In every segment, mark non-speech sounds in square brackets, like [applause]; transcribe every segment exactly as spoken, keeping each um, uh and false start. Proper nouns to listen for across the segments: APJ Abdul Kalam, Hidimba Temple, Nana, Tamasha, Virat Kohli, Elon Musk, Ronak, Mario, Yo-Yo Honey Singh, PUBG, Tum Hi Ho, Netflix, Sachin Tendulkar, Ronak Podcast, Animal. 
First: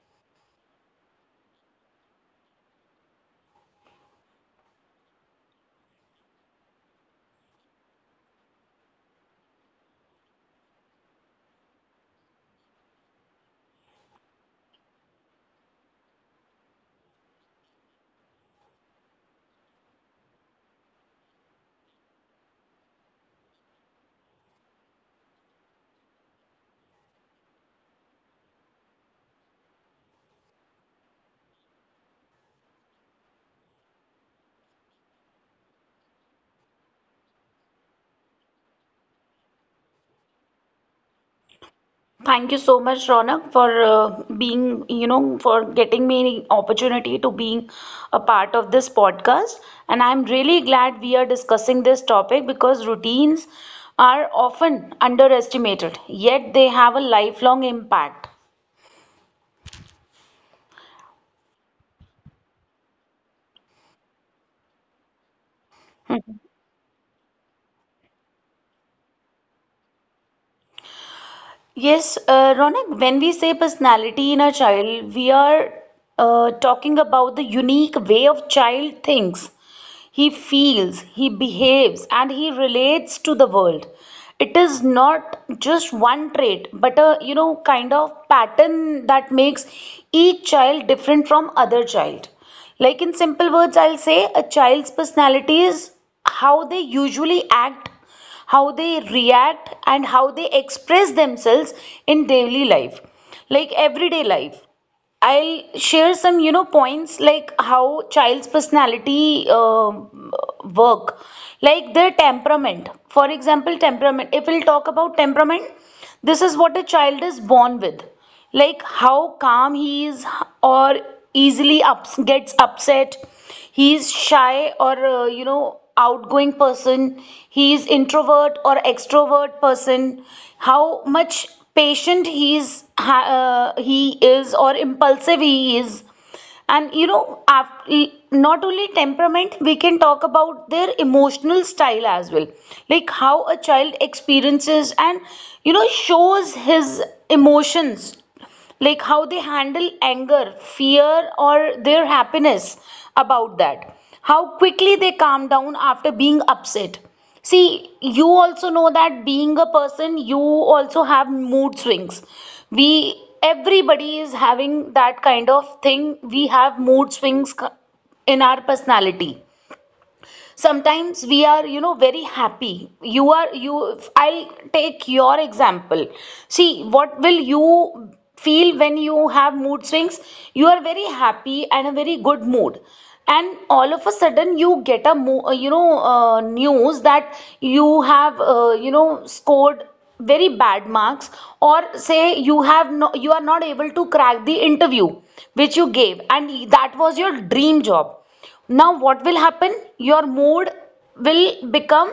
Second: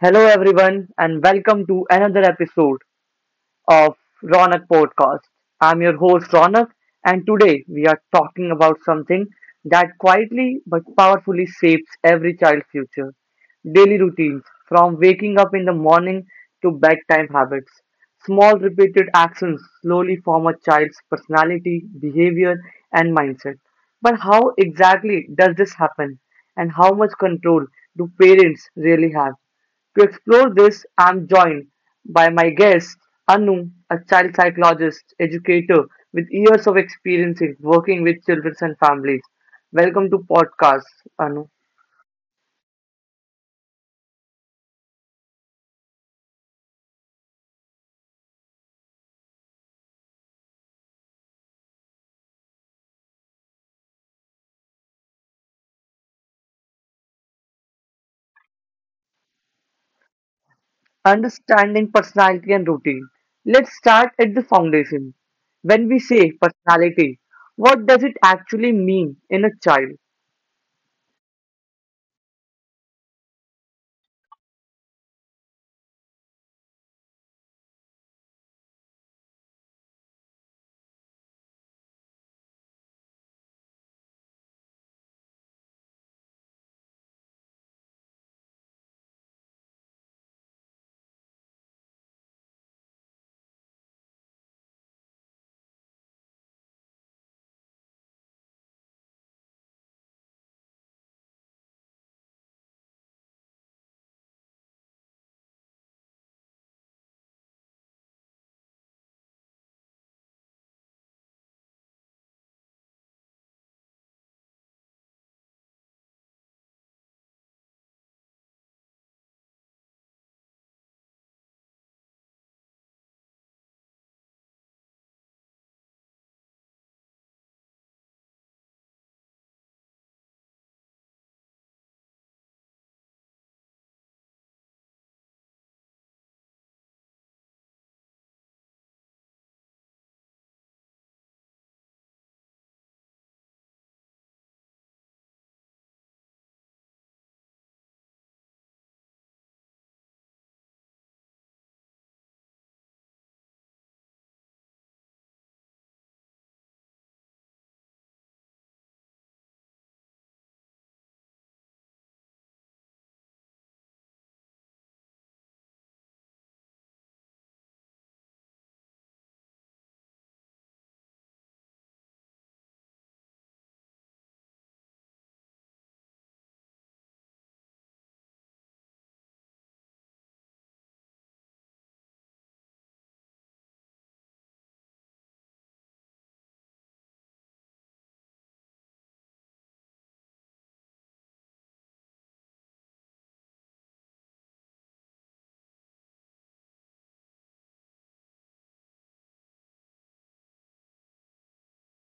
Hello, everyone, and welcome to another episode of Ronak Podcast. I'm your host, Ronak, and today we are talking about something that quietly but powerfully shapes every child's future daily routines, from waking up in the morning to bedtime habits. Small, repeated actions slowly form a child's personality, behavior, and mindset. But how exactly does this happen, and how much control do parents really have? To explore this I am joined by my guest Anu, a child psychologist educator with years of experience in working with children and families. Welcome to podcast Anu. Thank you so much, Ronak, for uh, being, you know, for getting me an opportunity to being a part of this podcast. And I'm really glad we are discussing this topic because routines are often underestimated, yet they have a lifelong impact. Understanding personality and routine. Let's start at the foundation. When we say Mhm. personality, what does it actually mean in a child? Yes, uh, Ronak, when we say personality in a child, we are uh, talking about the unique way of child thinks, he feels, he behaves, and he relates to the world. It is not just one trait, but a you know kind of pattern that makes each child different from other child. Like in simple words, I'll say a child's personality is how they usually act, how they react, and how they express themselves in daily life, like everyday life. I'll share some, you know, points like how child's personality um work, like their temperament. For example, temperament. If we'll talk about temperament, this is what a child is born with, like how calm he is, or easily ups, gets upset. He's shy or uh, you know outgoing person, he is introvert or extrovert person, how much patient he is ha- uh, he is or impulsive he is. And you know after, not only temperament, we can talk about their emotional style as well, like how a child experiences and you know shows his emotions, like how they handle anger, fear, or their happiness about that. How quickly they calm down after being upset. See, you also know that being a person, you also have mood swings. We, everybody is having that kind of thing. We have mood swings in our personality. Sometimes we are you know very happy. You are you I'll take your example. See, what will you feel when you have mood swings? You are very happy and a very good mood, and all of a sudden you get a mo- uh, you know uh, news that you have uh, you know scored very bad marks. Or say you have no, you are not able to crack the interview which you gave, and that was your dream job. Now what will happen? Your mood will become.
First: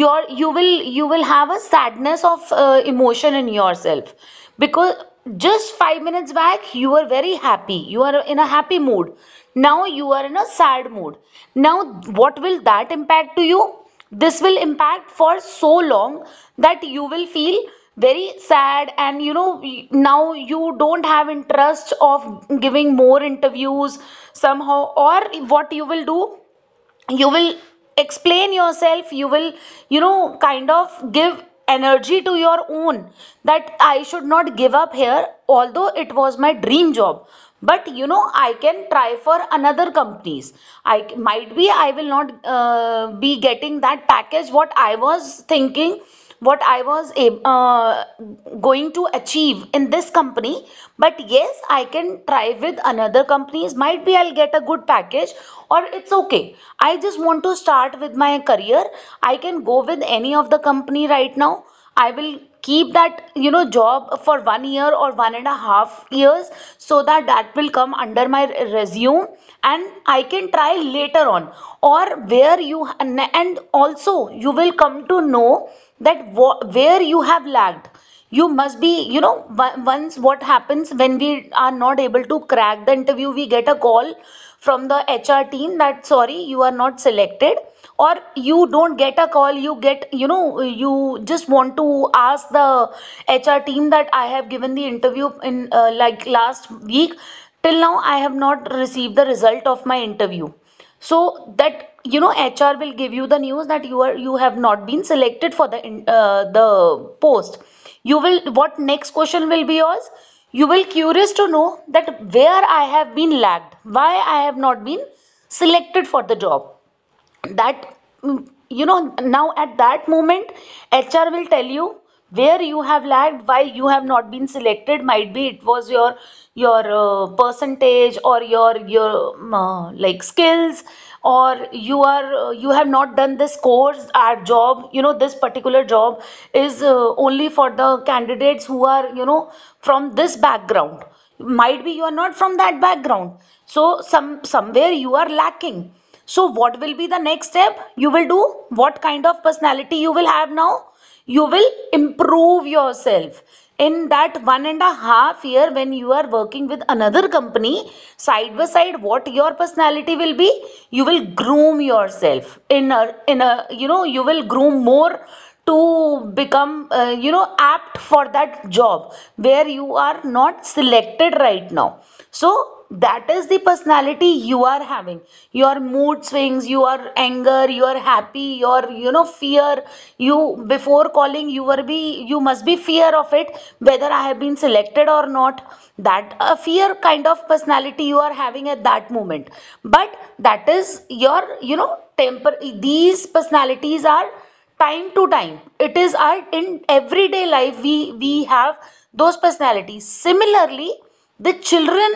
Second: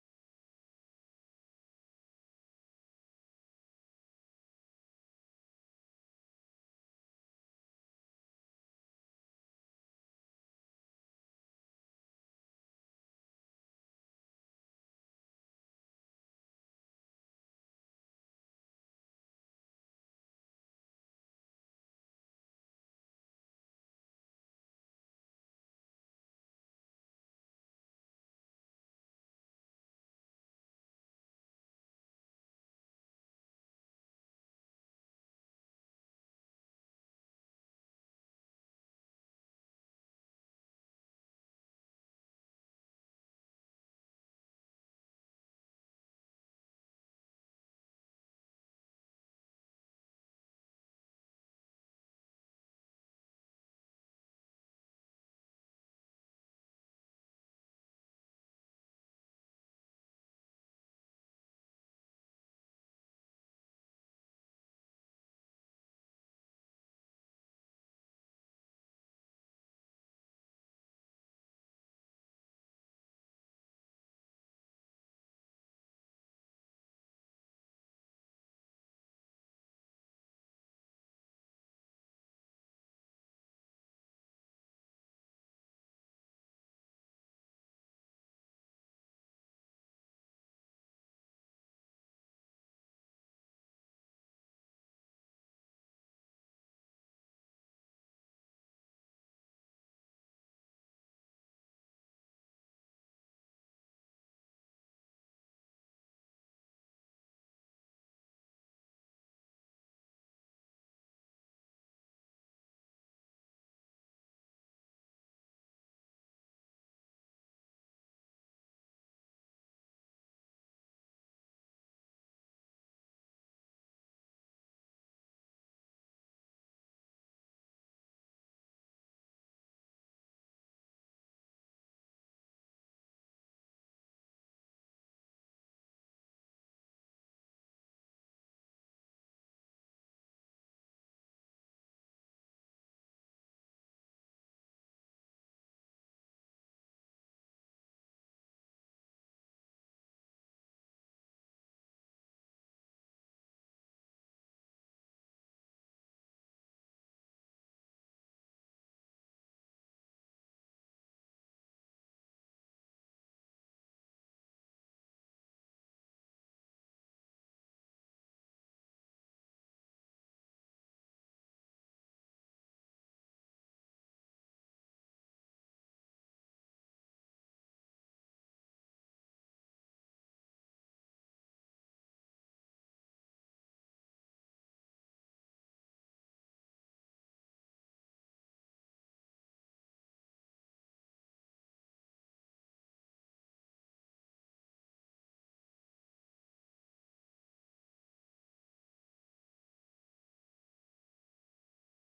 Your you will you will have a sadness of uh, emotion in yourself, because just five minutes back you were very happy, you are in a happy mood. Now you are in a sad mood. Now, what will that impact to you? This will impact for so long that you will feel very sad. And you know now you don't have interest of giving more interviews, somehow. Or what you will do? You will explain yourself. You will you know kind of give energy to your own, that I should not give up here, although it was my dream job. But you know I can try for another companies. I might be I will not uh, be getting that package what I was thinking, what I was ab- uh, going to achieve in this company. But yes, I can try with another companies. Might be I'll get a good package, or it's okay. I just want to start with my career. I can go with any of the company right now. I will keep that you know job for one year or one and a half years, so that that will come under my resume, and I can try later on. Or where you and also you will come to know that where you have lagged. You must be you know once. What happens when we are not able to crack the interview? We get a call from the HR team that sorry, you are not selected. Or you don't get a call. You get you know you just want to ask the HR team that I have given the interview in uh, like last week, till now I have not received the result of my interview. So that you know H R will give you the news that you are you have not been selected for the uh, the post. You will What next question will be yours? You will curious to know that where I have been lagged, why I have not been selected for the job. That, mm, you know now at that moment, HR will tell you where you have lagged, why you have not been selected. Might be it was your your uh, percentage, or your your um, uh, like skills. Or you are uh, you have not done this course our job, you know this particular job is uh, only for the candidates who are you know from this background. Might be you are not from that background, so some somewhere you are lacking. So what will be the next step you will do? What kind of personality you will have now? You will improve yourself in that one and a half year when you are working with another company side by side. What your personality will be? You will groom yourself in a in a you know, you will groom more to become uh, you know apt for that job where you are not selected right now. So that is the personality you are having. Your mood swings, your anger, your happy, your you know fear. You Before calling, you were be you must be fear of it, whether I have been selected or not. That a uh, fear kind of personality you are having at that moment. But that is your you know temper. These personalities are time to time. It is our, in everyday life, we we have those personalities. Similarly, the children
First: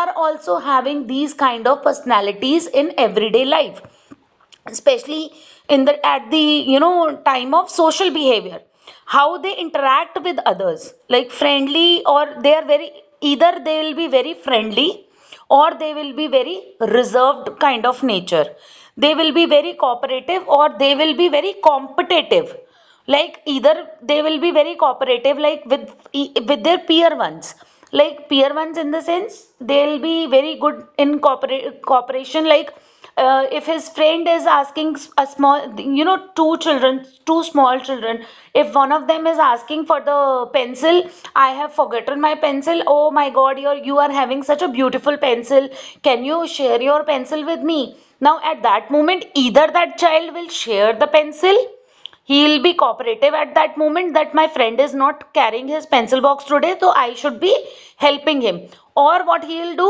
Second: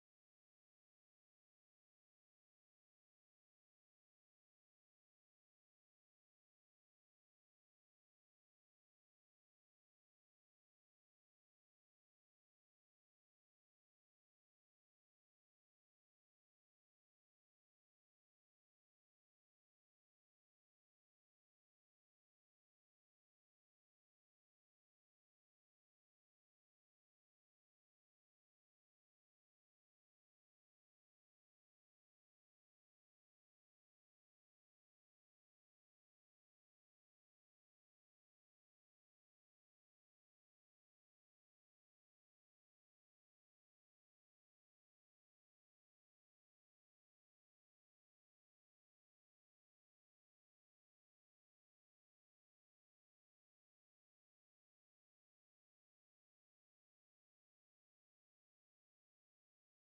are also having these kind of personalities in everyday life, especially in the at the you know time of social behavior. How they interact with others, like friendly, or they are very either they will be very friendly, or they will be very reserved kind of nature. They will be very cooperative, or they will be very competitive. Like either they will be very cooperative, like with e- with their peer ones, like peer ones in the sense they'll be very good in cooperate, cooperation. Like, uh, if his friend is asking a small you know two children two small children, if one of them is asking for the pencil: I have forgotten my pencil. Oh my god, you're you are having such a beautiful pencil. Can you share your pencil with me? Now at that moment, either that child will share the pencil. He'll be cooperative at that moment, that my friend is not carrying his pencil box today, so I should be helping him. Or what he'll do,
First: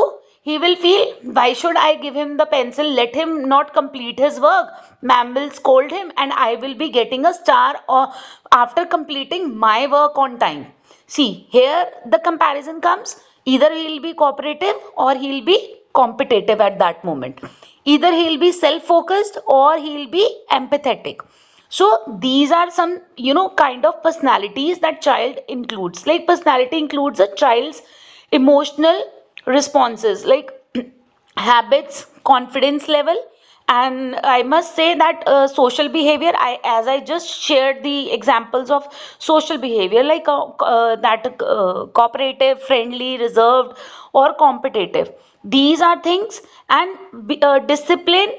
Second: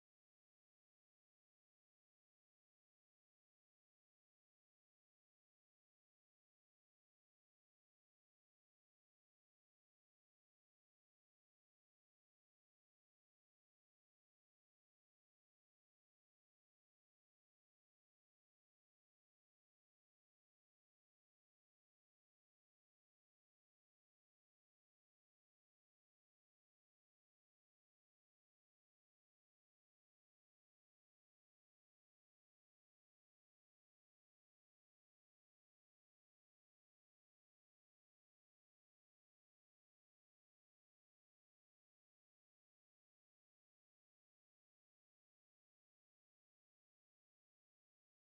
he will feel, why should I give him the pencil, let him not complete his work. Ma'am will scold him, and I will be getting a star or after completing my work on time. See, here the comparison comes, either he'll be cooperative or he'll be competitive at that moment. Either he'll be self focused, or he'll be empathetic. So these are some, you know, kind of personalities that child includes. Like personality includes a child's emotional responses. Like [clears throat] habits, confidence level, and I must say that uh, social behavior, I as I just shared the examples of social behavior, like uh, uh, that uh, cooperative, friendly, reserved, or competitive, these are things. And be- uh, discipline,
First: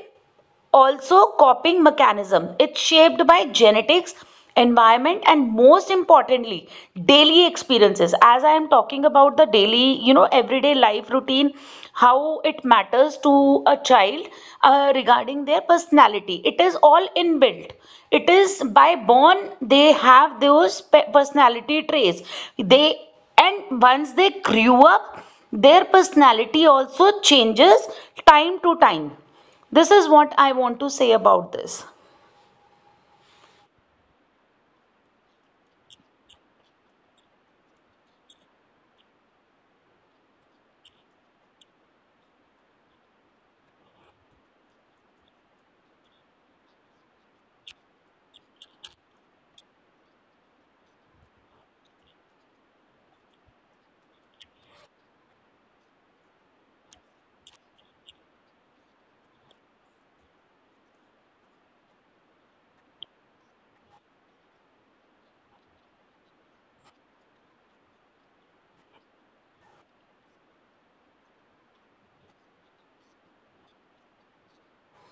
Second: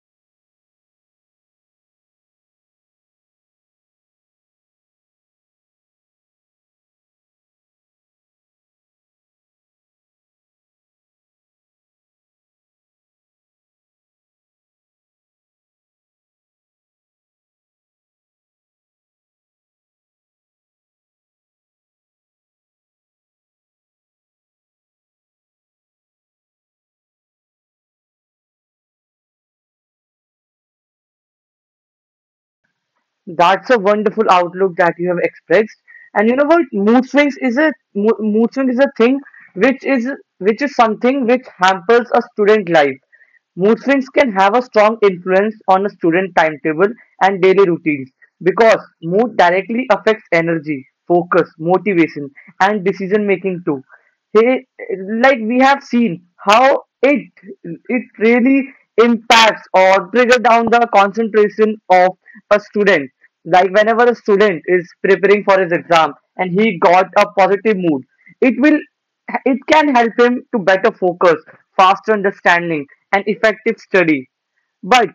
also coping mechanism. It's shaped by genetics, environment, and most importantly, daily experiences. As I am talking about the daily, you know, everyday life routine, how it matters to a child uh, regarding their personality. It is all inbuilt. It is by born they have those pe- personality traits. They And once they grew up, their personality also changes time to time. This is what I want to say about this. That's a wonderful outlook that you have expressed. And you know what? Mood swings is a mo- mood swing is a thing which is which is something which hampers a student life. Mood swings can have a strong influence on a student timetable and daily routines because mood directly affects energy, focus, motivation, and decision making too. He, like we have seen how it it really impacts or trigger down the concentration of a student. Like whenever a student is preparing for his exam and he got a positive mood, it will it can help him to better focus, faster understanding, and effective study. But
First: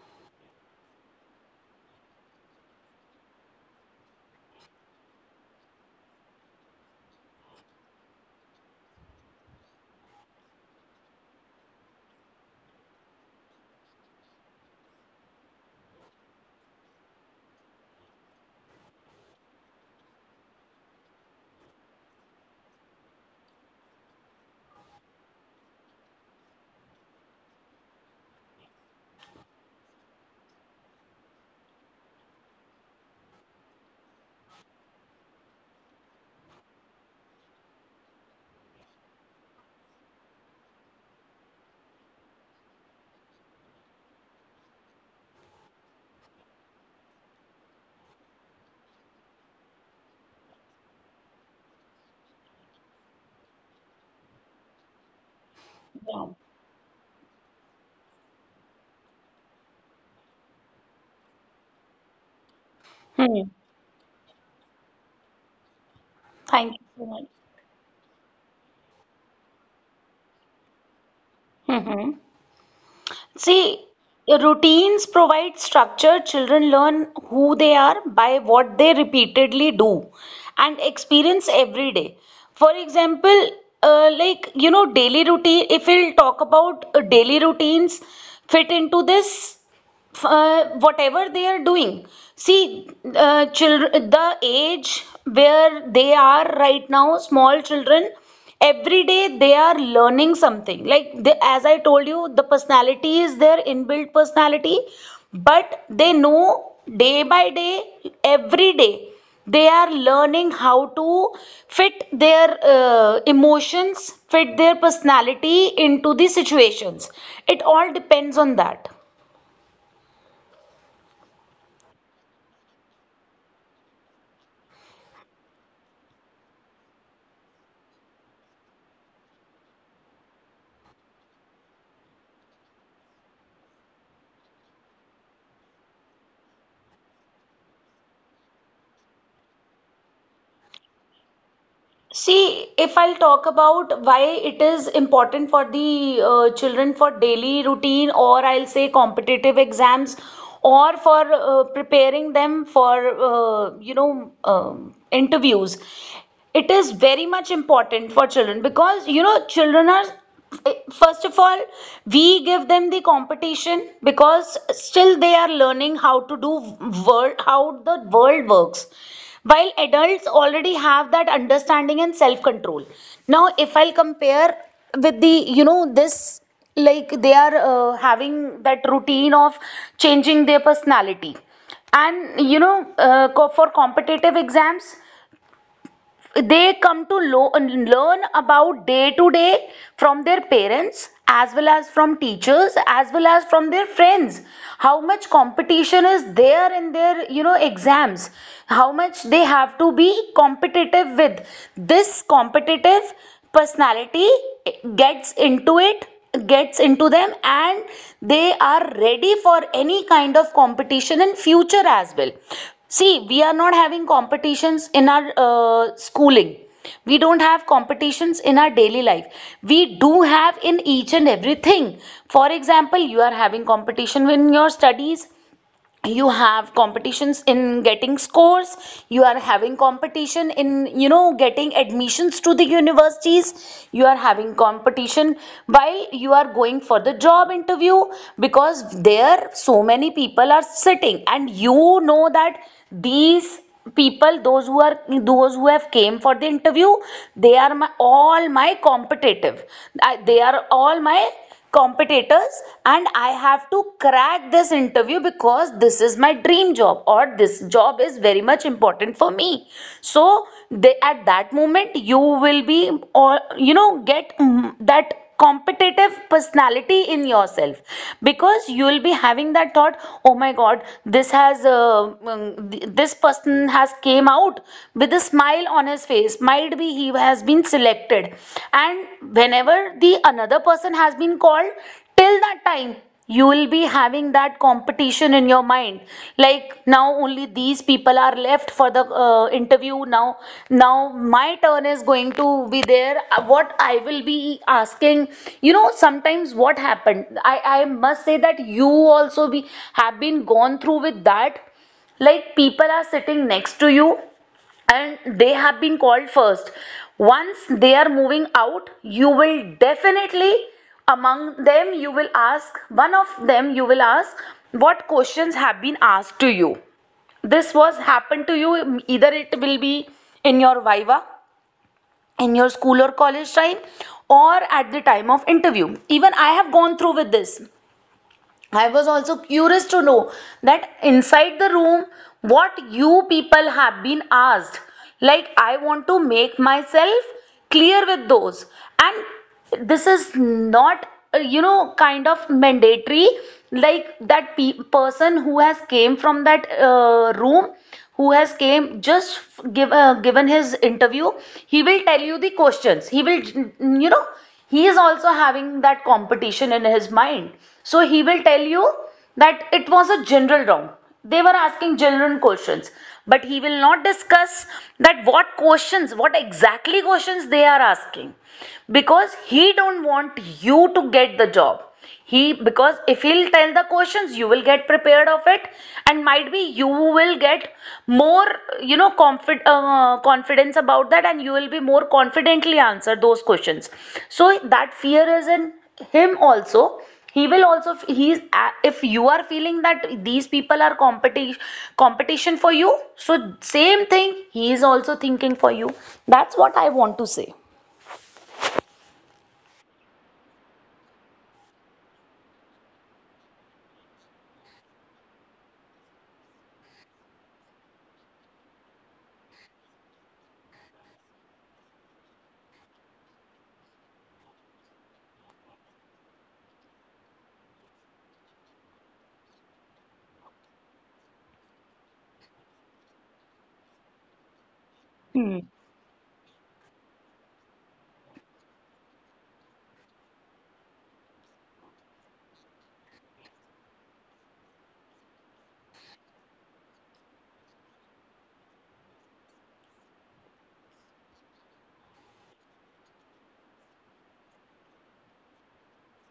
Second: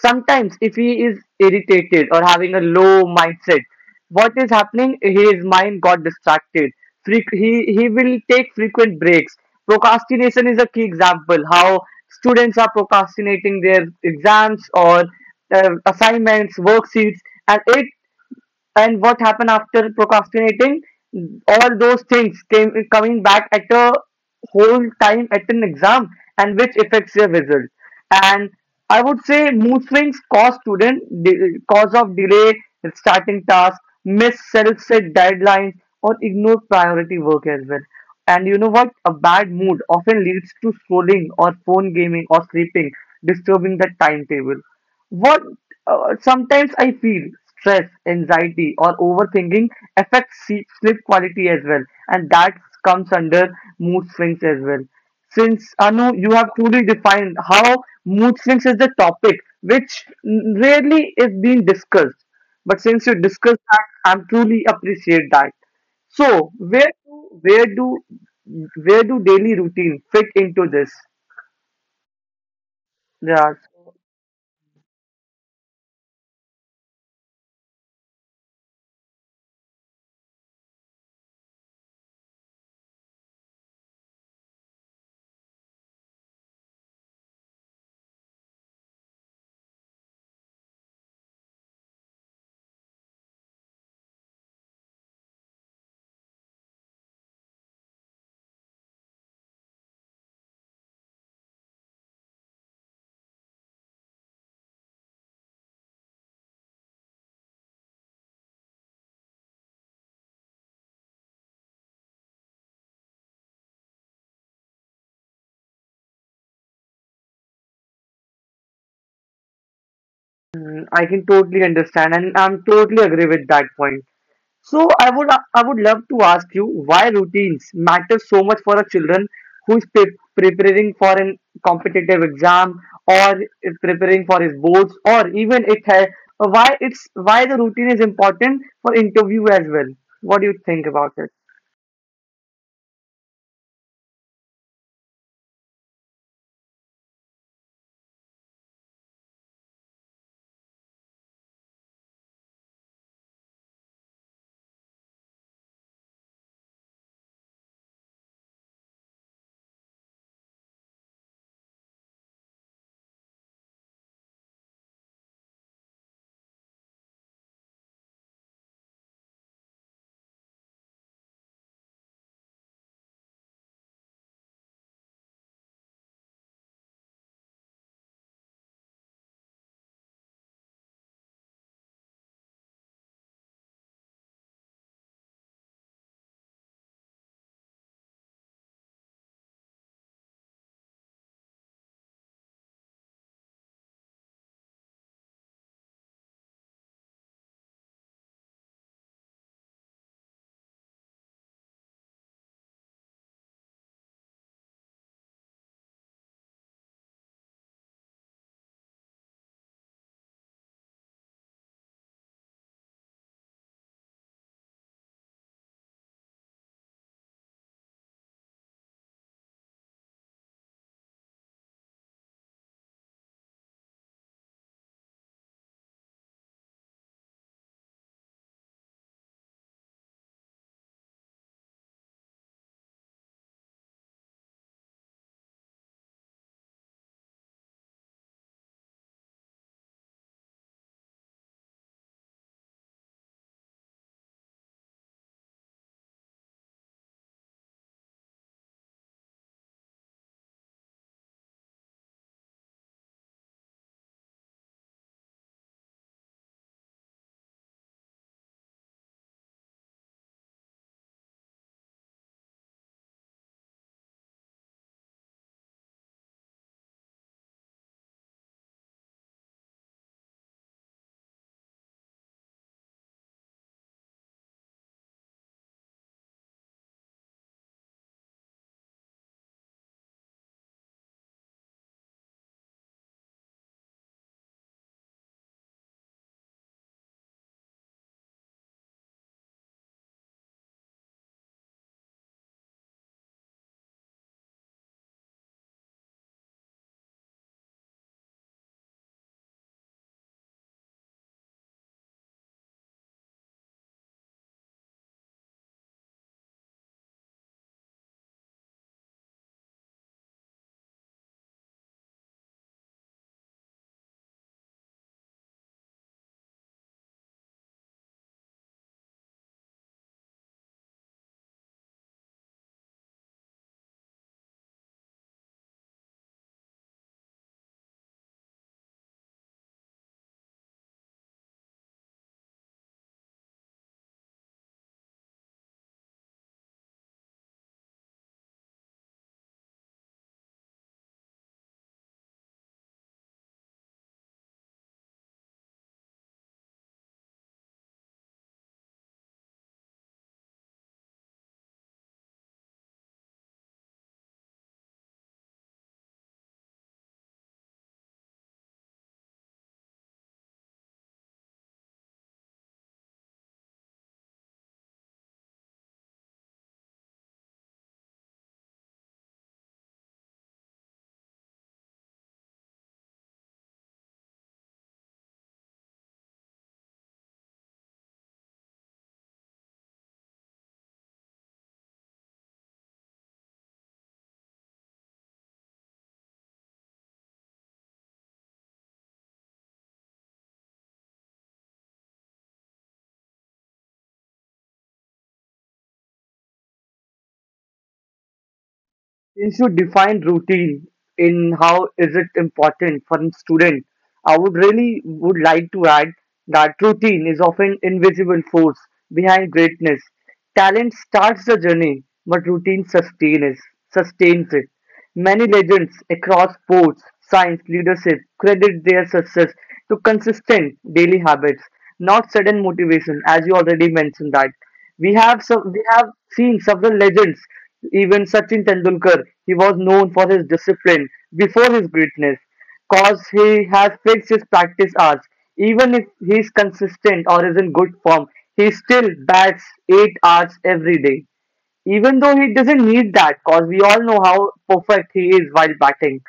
sometimes if he is irritated or having a low mindset, what is happening, his mind got distracted. Freq- he he will take frequent breaks. Procrastination is a key example how students are procrastinating their exams or uh, assignments, worksheets, and it, and what happened after procrastinating, all those things came coming back at a whole time at an exam, and which affects your result. And I would say mood swings cause student de- cause of delay in starting tasks, miss self-set deadlines, or ignore priority work as well. And you know what, a bad mood often leads to scrolling or phone gaming or sleeping, disturbing the timetable. What uh, Sometimes I feel stress, anxiety, or overthinking affects sleep, sleep quality as well, and that comes under mood swings as well. Since Anu, Yeah. you have truly defined how mood swings is the topic which rarely is being discussed, but since you Hmm. discussed that, I'm truly appreciate that. So Thank you where so much. do where do where do daily routine fit into this? hmm Yeah. See, routines provide structure. Children learn who they are by what they repeatedly do and experience every day. For example, uh, like, you know, daily routine, if we'll talk about uh, daily routines, fit into this, uh, whatever they are doing. See, uh, children, the age where they are right now, small children, every day they are learning something. Like, they, as I told you, the personality is their inbuilt personality, but they know day by day, every day, they are learning how to fit their uh, emotions, fit their personality into the situations. It all depends on that. I can totally understand, and I'm totally agree with that point. So I would I would love to ask you why routines matter so much for a children who is pre- preparing for an competitive exam or is preparing for his boards or even it has why it's why the routine is important for interview as well. What do you think about it? See, if I'll talk about why it is important for the uh, children for daily routine, or I'll say competitive exams, or for uh, preparing them for, uh, you know, um, interviews, it is very much important for children because, you know, children are, eh, first of all, we give them the competition because still they are learning how to do world, how the world works, while adults already have that understanding and self control. Now if I'll compare with the, you know, this, like, they are uh, having that routine of changing their personality, and you know uh, co- for competitive exams, they come to lo- learn about day to day from their parents as well as from teachers as well as from their friends. How much competition is there in their, you know, exams, how much they have to be competitive with. This competitive personality gets into it, gets into them, and they are ready for any kind of competition in future as well. See, we are not having competitions in our uh, schooling. We don't have competitions in our daily life. We do have in each and everything. For example, you are having competition in your studies, you have competitions in getting scores, you are having competition in, you know, getting admissions to the universities, you are having competition while you are going for the job interview, because there so many people are sitting, and you know that these people, those who are, those who have came for the interview, they are my all my competitive, they are all my competitors, and I have to crack this interview because this is my dream job or this job is very much important for me. So they, at that moment you will be, or you know get mm, that competitive personality in yourself, because you will be having that thought, oh my god, this has uh, mm, this person has came out with a smile on his face, might be he has been selected neglected. And whenever the another person has been called, till that time you will be having that competition in your mind, like now only these people are left for the uh, interview. Now, now my turn is going to be there. Uh, what i will be asking, you know, sometimes what happened, i i must say that you also be have been gone through with that. Like, people are sitting next to you and they have been called first. Once they are moving out, you will definitely among them, you will ask one of them, you will ask what questions have been asked to you. This was happened to you, um, either it will be in your viva, in your school or college time, or at the time of interview. Even i have gone through with this. I was also curious to know that inside the room, what you people have been asked. Like, I want to make myself clear with those. And this is not, uh, you know, kind of mandatory. Like, that pe- person who has came from that uh, room, who has came just give, uh, given his interview, he will tell you the questions, he will, you know, he is also having that competition in his mind, so he will tell you that it was a general round, they were asking general questions, but he will not discuss that what questions, what exactly questions they are asking, because he don't want you to get the job. He, because if he'll tell the questions, you will get prepared of it, and might be you will get more, you know, confid, uh, confidence about that, and you will be more confidently answer those questions. So that fear is in him also. He will also he's uh, if you are feeling that these people are competition, competition for you, so same thing he is also thinking for you. That's what i want to say. Since you define routine in how is it important for a student, I would really would like to add that routine is often invisible force behind greatness. Talent starts the journey, but routine sustains sustains it. Many legends across sports science leadership credit their success to consistent daily habits, not sudden motivation, as you already mentioned that. We have Hmm. some, we have seen several legends, even Sachin Tendulkar, he was known for his discipline before his greatness, cause he has fixed his practice hours. Even if he is consistent or is in good form, he still bats eight hours every day. Even though he doesn't need that, because we all know how perfect he is while batting.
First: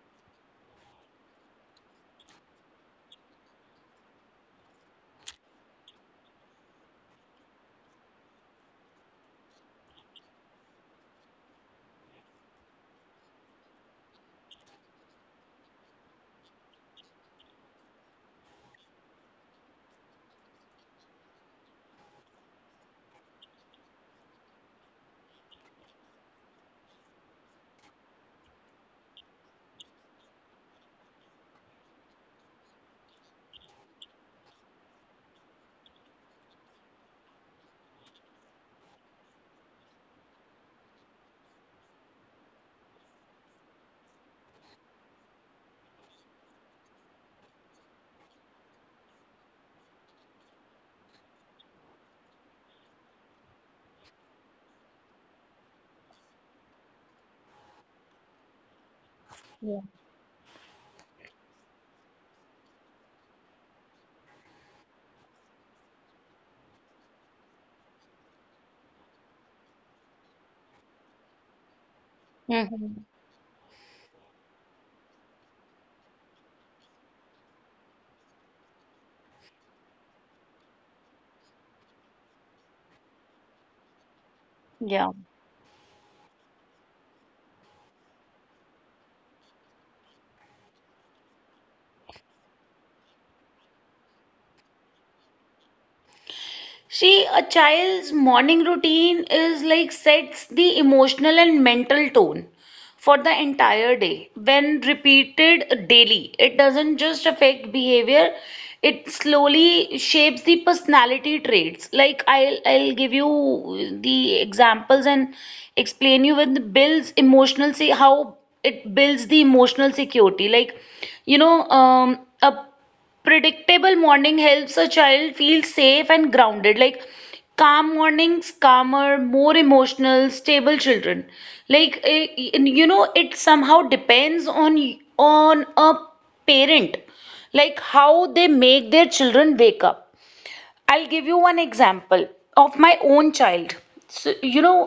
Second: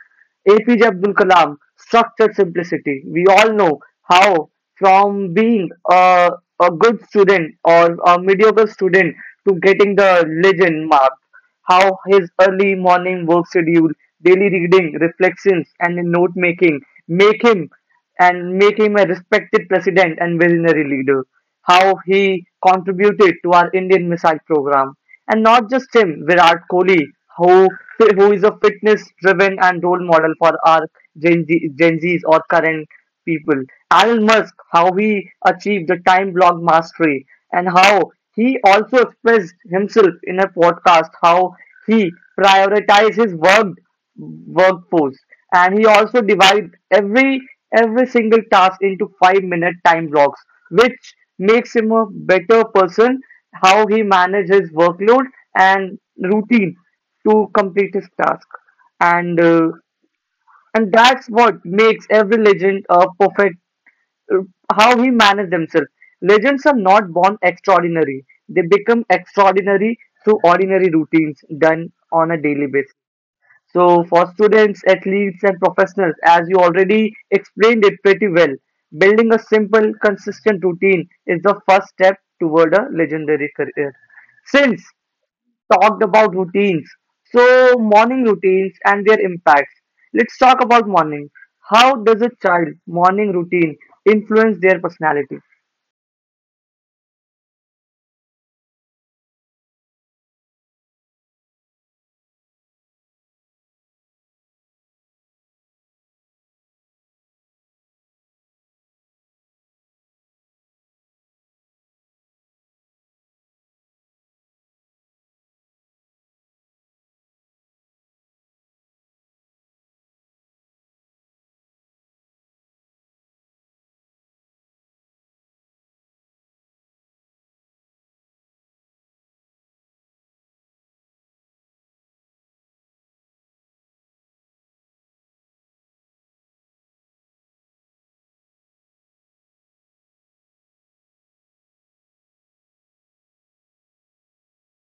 A P J Abdul Kalam, structured simplicity. We all know how, from being a, a good student or a mediocre student to getting the legend mark, how his early morning work schedule, daily reading, reflections, and note making make him and make him a respected president and visionary leader. How he contributed to our Indian missile program. And not just him, Virat Kohli, who, who is a fitness driven and role model for our Gen, Z, Gen Zs or current people. Elon Musk, how he achieved the time block mastery and how he also expressed himself in a podcast how he prioritized his work workforce, and he also divides every every single task into five minute time blocks, which makes him a better person, how he manages his workload and routine to complete his task. And uh, and that's what makes every legend a perfect uh, how he manages themselves. Legends are not born extraordinary, they become extraordinary through ordinary routines done on a daily. Mhm. So for students, athletes and professionals, as you already explained it pretty well, building a simple, consistent routine is the first step toward a legendary career. Since Yeah. talked about routines, so morning routines and their impacts. Let's talk about morning. How does a child morning routine influence their personality? See, a child's morning routine is like sets the emotional and mental tone for the entire day. When repeated daily, it doesn't just affect behavior, it slowly shapes the personality traits. Like I'll I'll give you the examples and explain you with builds emotional, see how it builds the emotional security. Like, you know, um, a predictable morning helps a child feel safe and grounded, like calm mornings calmer more emotional stable children. Like eh, you know it somehow depends on on a parent, like how they make their children wake up. I'll give you one example of my own child. So you know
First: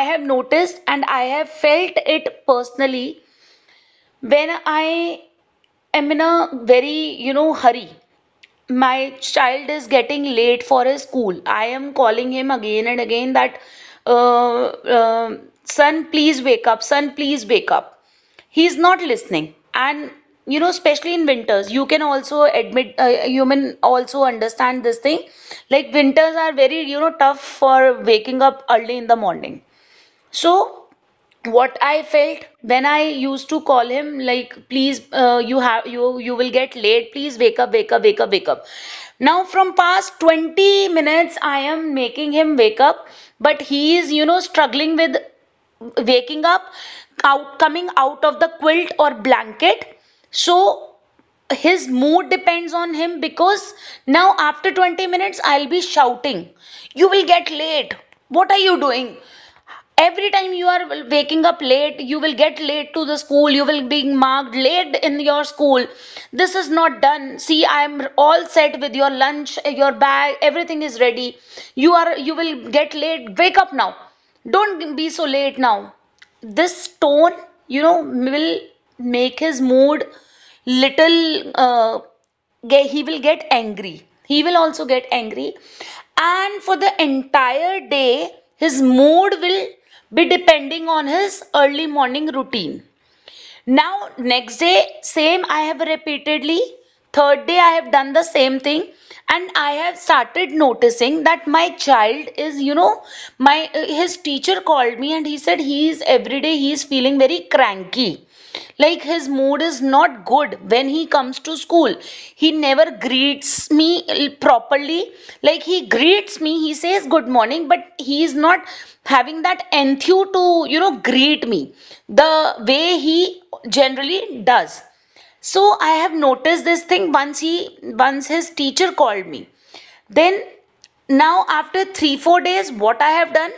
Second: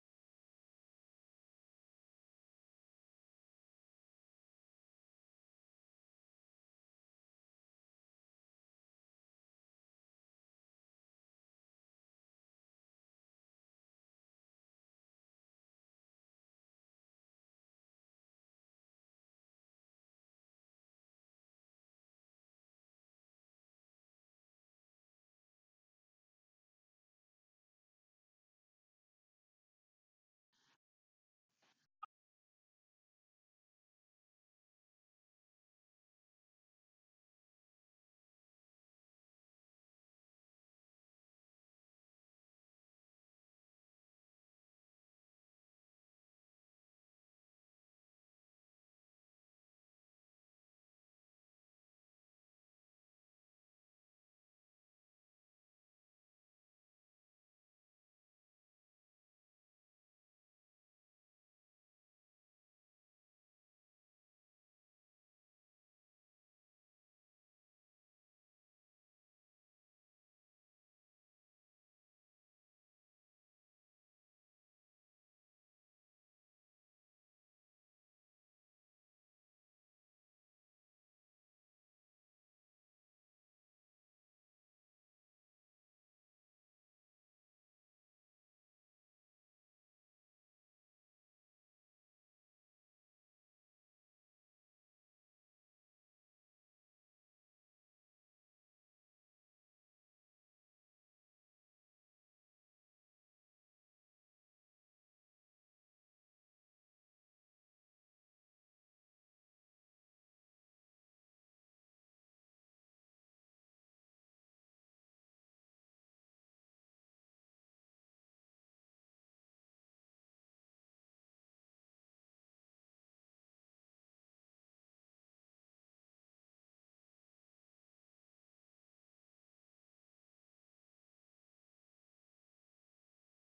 i have noticed and i have felt it personally, when i am in a very, you know, hurry, my child is getting late for his school. I am calling him again and again that, uh, uh, son, please wake up, son, please wake up. He's not listening. And you know, especially in winters, you can also admit, uh, human also understand this thing. Like winters are very, you know, tough for waking up early in the morning. So what I felt when I used to call him like please, uh, you have you you will get late, please wake up wake up wake up wake up. Now from past twenty minutes I am making him wake up, but he is, you know, struggling with waking up, out coming out of the quilt or blanket. So his mood depends on him, because now after twenty minutes I'll be shouting, you will get late, what are you doing, every time you are waking up late you will get late to the school, you will be marked late in your school. This is not done, see I am all set with your lunch, your bag, everything is ready. You are, you will get late, wake up now. Don't be so late now. This tone, you know, will make his mood little uh, ge- he will get angry. He will also get angry. And for the entire day, his mood will be depending on his early morning routine. Now next day same i have repeatedly third day i have done the same thing. And i have started noticing that my child is, you know, my uh, his teacher called me and he said he is every day he is feeling very cranky, like his mood is not good when he comes to school. He never greets me properly. Like he greets me, he says good morning, but he is not having that enthuse to, you know, greet me the way he generally does. So i have noticed this thing once he, once his teacher called me. Then now after 3 4 days what i have done,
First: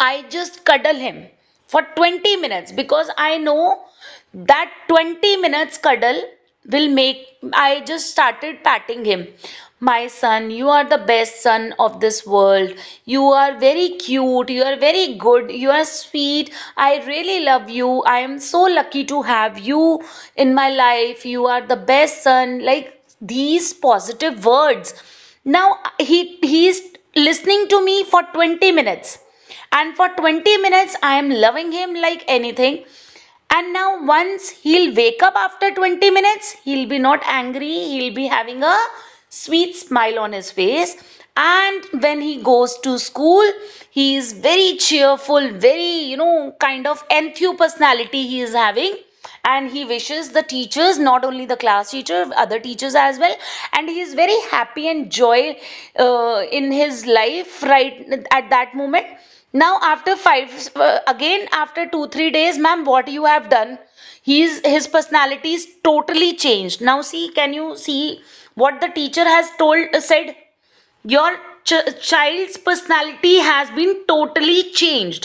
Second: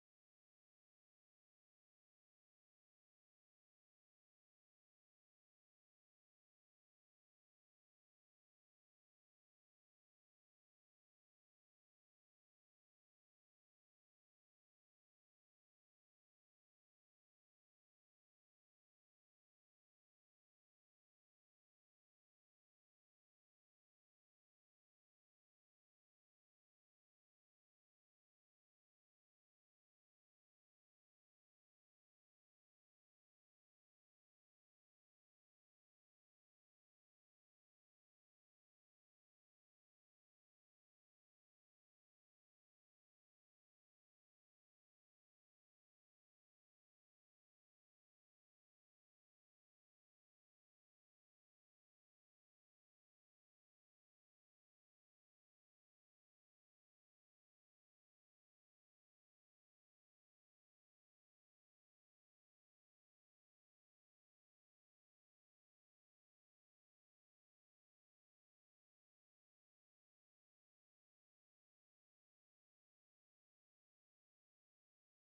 I just cuddle him for twenty minutes because I know that twenty minutes cuddle will make. I just started patting him. My son, you are the best son of this world. You are very cute. You are very good. You are sweet. I really love you. I am so lucky to have you in my life. You are the best son. Like these positive words. Now he he's listening to me for twenty minutes, and for twenty minutes, I am loving him like anything. And now, once he'll wake up after twenty minutes, he'll be not angry, he'll be having a sweet smile on his face. And when he goes to school, he is very cheerful, very, you know, kind of enthu personality he is having, and he wishes the teachers, not only the class teacher, other teachers as well, and he is very happy and joy uh, in his life right at that moment. Now after five, uh, again after two three days, ma'am, what you have done, he's, his personality is totally changed now. See, can you see what the teacher has told, uh, said, your ch- child's personality has been totally changed.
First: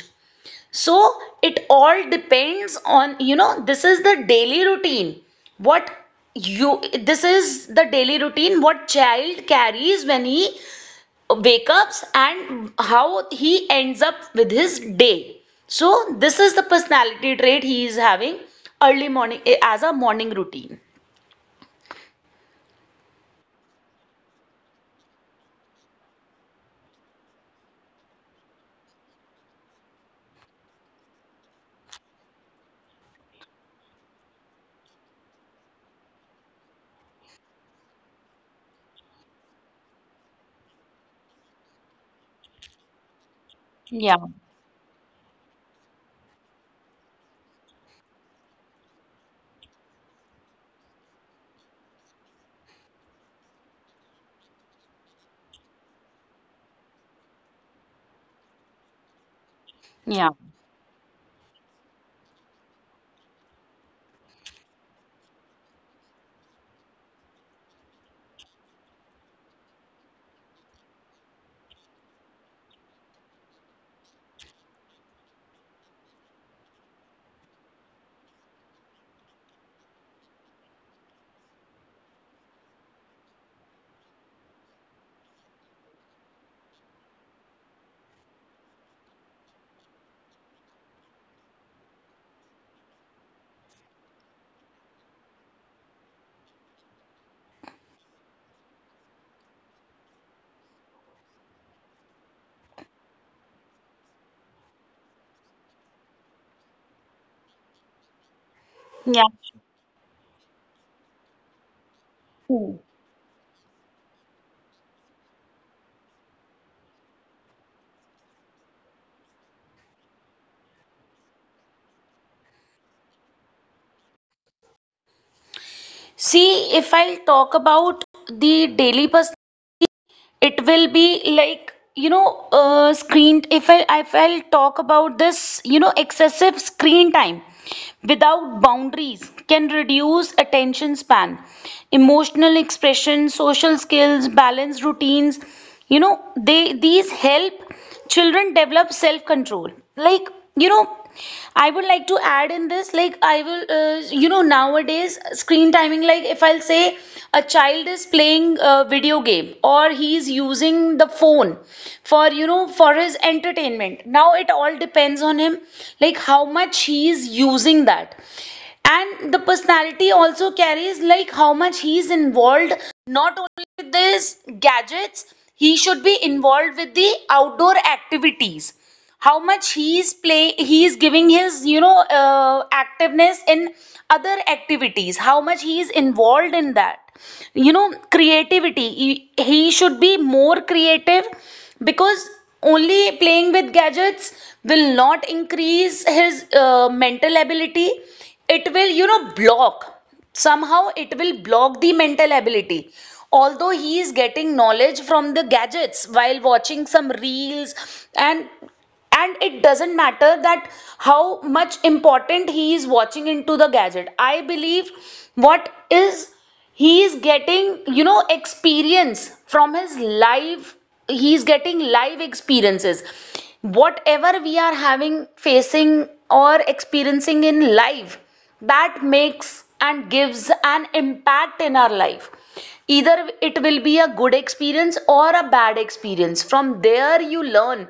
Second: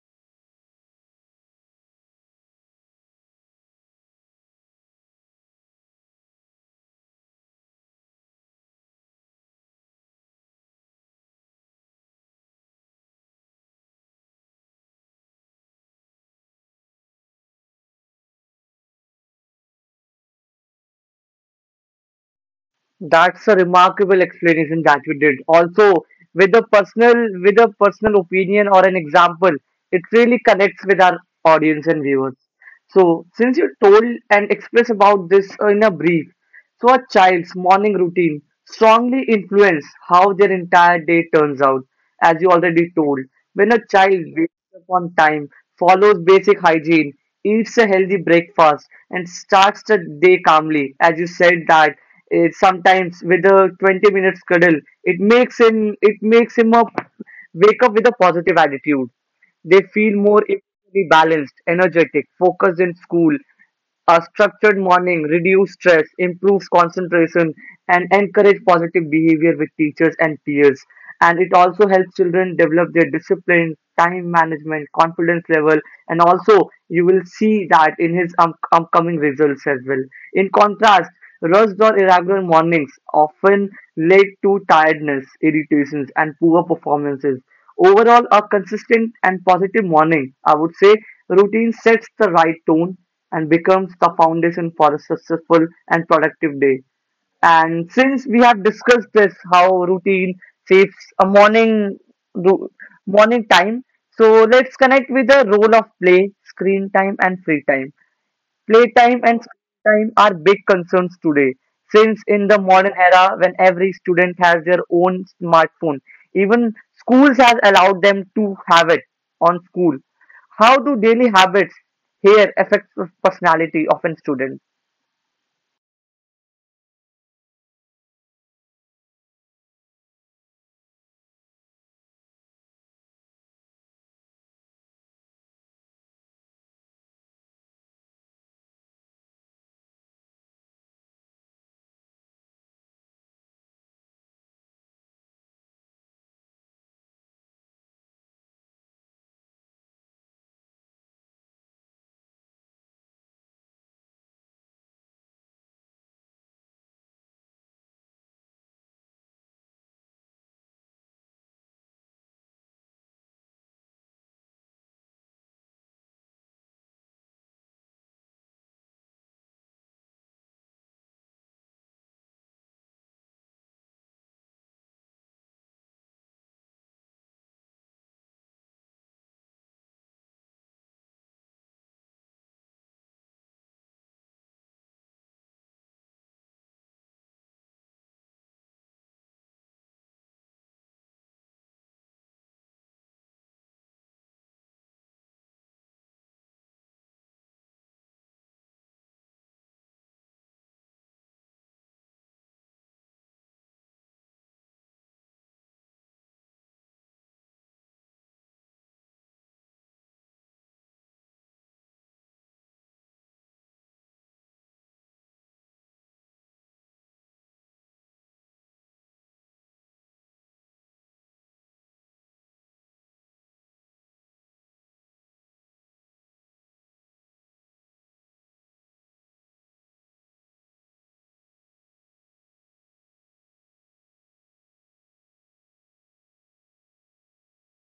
So it all depends on, you know, this is the daily routine. What you, this is the daily routine, what child carries when he wakes up and how he ends up with his day. So this is the personality trait he is having early morning, eh, as a morning routine. That's a remarkable explanation that you did. Also, with a personal with a personal opinion or an example, it really connects with our audience and viewers. So, since you told and expressed about this uh, in a brief, so a child's morning routine strongly influence how their entire day turns out as you already told. When a child Yeah, wakes up on time, follows basic hygiene, eats a healthy breakfast, and starts the day calmly, as you said that eh, sometimes with a twenty minute cuddle, it makes him it makes him up wake up with a positive attitude. They feel yeah, more emotionally balanced, energetic, focused in school. A structured morning reduces stress, improves concentration, and encourages positive behavior with teachers and peers. And it also helps children develop their discipline, time management, confidence level, and also you will see that in his um, upcoming results as well. In contrast, rushed or irregular mornings often lead to tiredness, irritations, and poor performances. Overall, a consistent and positive morning, I would say, routine sets the right tone and becomes the foundation for a successful and productive day. And since we have discussed this, how routine shapes a morning ru- morning time, so let's connect with the role of play, screen time, and free time. yeah. Playtime and screen time are big concerns today, since in the True. modern era, when every student has their own smartphone, even schools has allowed them to have it on school. How do daily habits here affect the personality of a student? See, if I talk about the daily personality, it will be like you know uh, screen if I, if I'll talk about this, you know, excessive screen time without boundaries can reduce attention span, emotional expression, social skills. Balanced routines, you know, they these help children develop self control. Like, you know, I would like to add in this, like, I will, uh, you know, nowadays, screen timing, like, if I'll say a child is playing a video game or he's using the phone for, you know, for his entertainment. Now it all depends on him, like how much he is using that. And the personality also carries, like how much he's involved, not only with these gadgets, he should be involved with the outdoor activities, how much he is play he is giving his, you know, uh, activeness in other activities, how much he is involved in that, you know, creativity, he he should be more creative. Because only playing with gadgets will not increase his uh, mental ability. It will, you know, block somehow it will block the mental ability, although he is getting knowledge from the gadgets while watching some reels. and and it doesn't matter that how much important he is watching into the gadget, I believe. What is he is getting, you know, experience from his life. He is getting live experiences, whatever we are having, facing or experiencing in life, that makes and gives an impact in our life. Either it will be a good experience or a bad experience, from there you learn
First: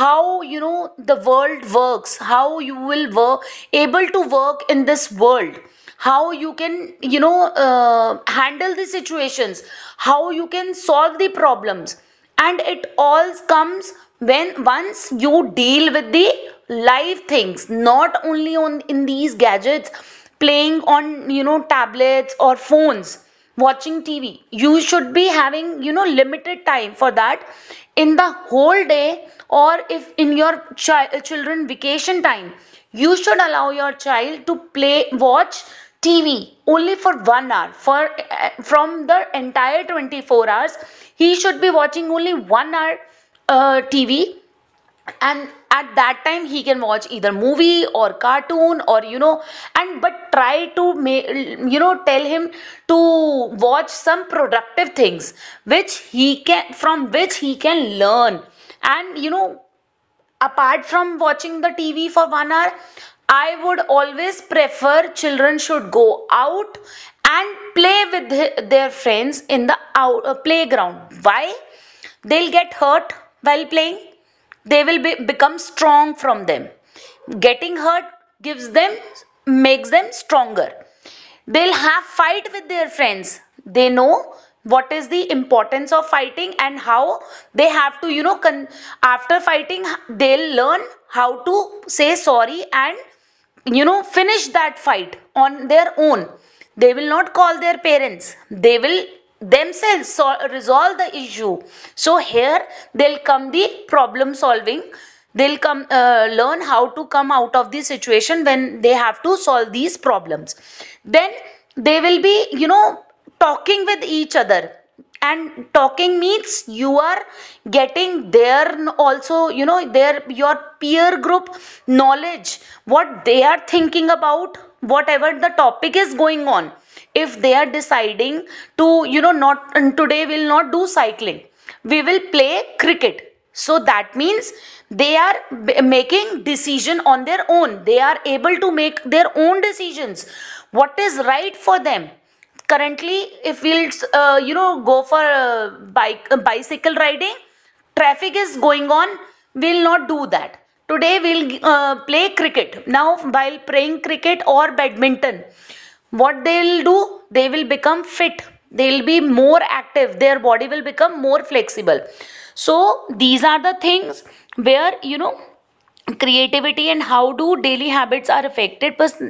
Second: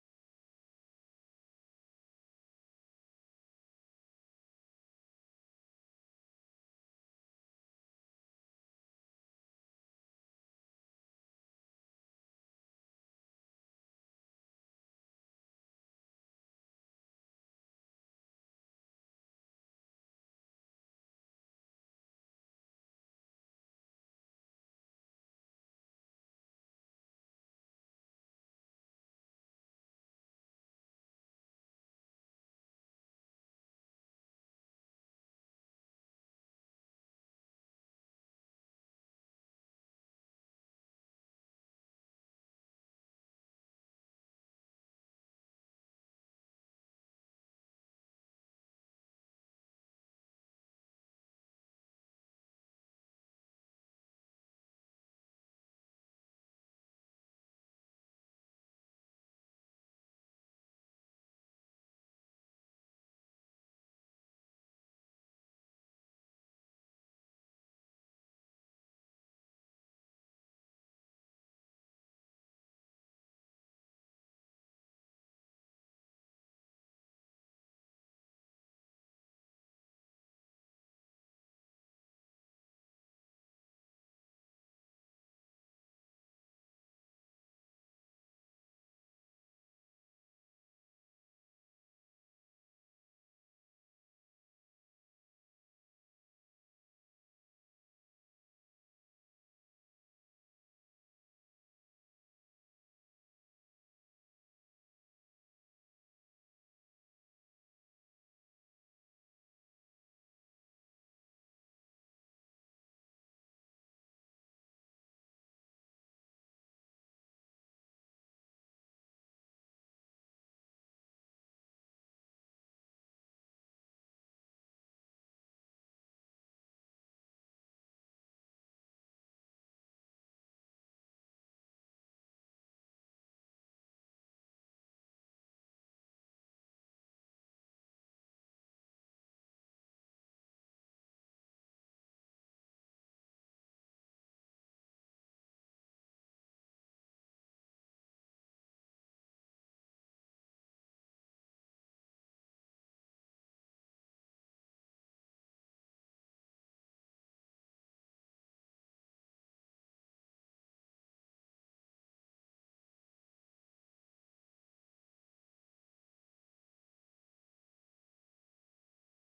how, you know the world works, how you will work, able to work in this world, how you can, you know uh, handle the situations, how you can solve the problems. And it all comes when once you deal with the live things, not only on in these gadgets, playing on, you know tablets or phones, watching T V. You should be having, you know, limited time for that in the whole day, or if in your child children vacation time. You should allow your child to play watch T V only for one hour for uh, from the entire twenty-four hours. He should be watching only one hour uh, T V, and at that time he can watch either movie or cartoon, or you know and but try to ma- you know tell him to watch some productive things which he can, from which he can learn. And you know apart from watching the T V for one hour, I would always prefer children should go out and play with their friends in the out, uh, playground. Why? They'll get hurt while playing. They will be, become strong from them. Getting hurt gives them, makes them stronger. They'll have fight with their friends, they know what is the importance of fighting, and how they have to, you know con- after fighting, they'll learn how to say sorry and, you know finish that fight on their own. They will not call their parents, they will themselves sol- resolve the issue. So here they'll come the problem solving, they'll come uh, learn how to come out of the situation when they have to solve these problems. Then they will be, you know talking with each other. And talking means you are getting their, also, you know their, your peer group knowledge, what they are thinking about, whatever the topic is going on. If they are deciding to, you know not and today we will not do cycling, we will play cricket. So that means they are making decision on their own, they are able to make their own decisions, what is right for them currently. If we'll, uh, you know go for uh, bike, uh, bicycle riding, traffic is going on, we'll not do that. Today we'll uh, play cricket. Now while playing cricket or badminton, what they'll do, they will become fit, they'll be more active, their body will become more flexible. So these are the things where, you know creativity and how do daily habits are affected pers-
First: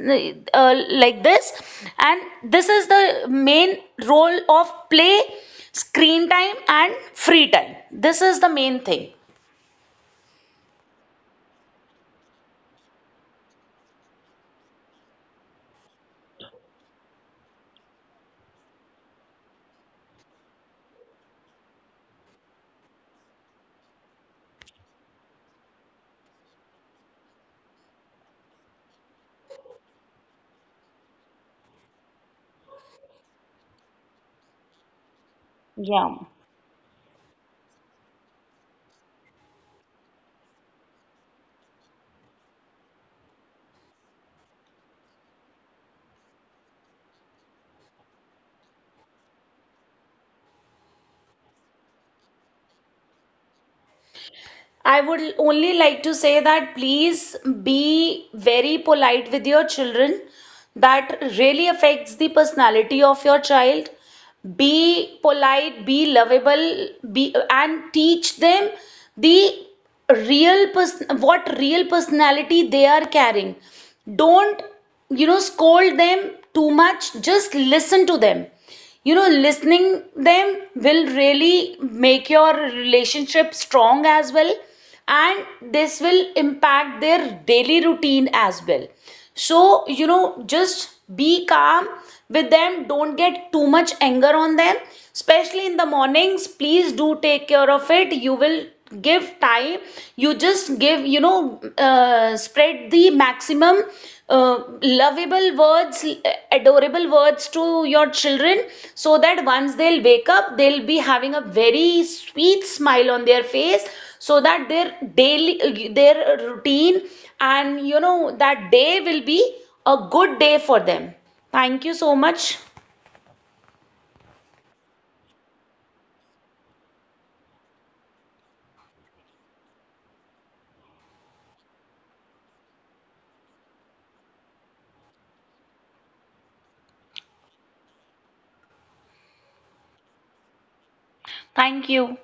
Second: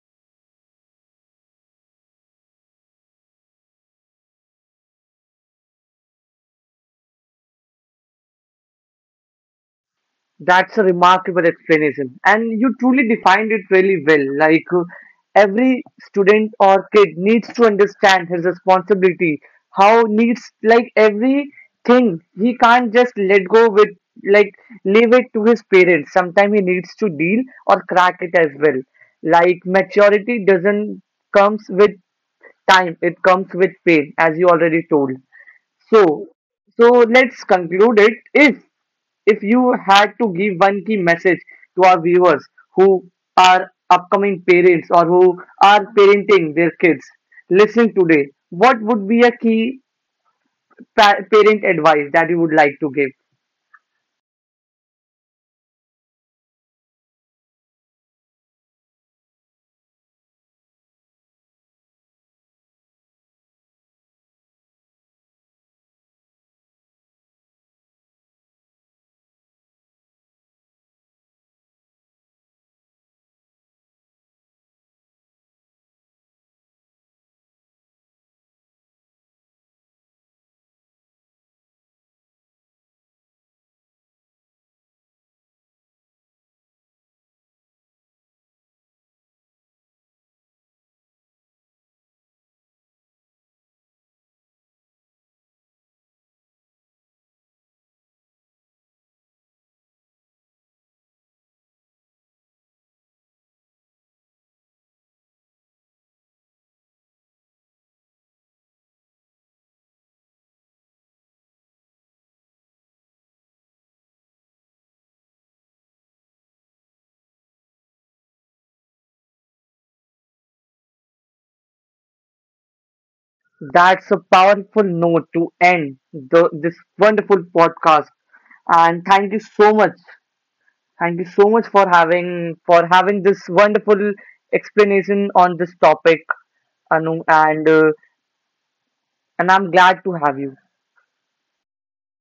uh, like this. And this is the main role of play, screen time and free time, this is the main thing. That's a remarkable explanation, and you truly defined it really well. Like uh, every student or kid needs to understand his responsibility, how needs like everything he can't just let go with, like leave it to his parents. Sometimes he needs to deal or crack it as well. Like maturity doesn't comes with time; it comes with pain, as you already told. Yeah, So, so let's conclude it. If if you had to give one key message to our viewers who are upcoming parents or who are parenting their kids listening today, what would be a key pa- parent advice that you would like to give? I would only like to say that please be very polite with your children. That really affects the personality of your child. Be polite, be lovable, be and teach them the real person, what real personality they are carrying. Don't, you know, scold them too much. Just listen to them. You know, listening them will really make your relationship strong as well, and this will impact their daily routine as well. So, you know, just be calm with them. Don't get too much anger on them, especially in the mornings. Please do take care of it. You will give time. You just give, you know, uh, spread the maximum uh, lovable words, adorable words to your children, so that once they'll wake up, they'll be having a very sweet smile on their face, so that their daily, their routine, and you know, that day will be a good day for them. Thank you so much. That's a powerful note to end the, this wonderful podcast. And thank you so much, thank you so much for having for having this wonderful explanation on this topic, Anu, and uh, and I'm glad to have you. Thank you.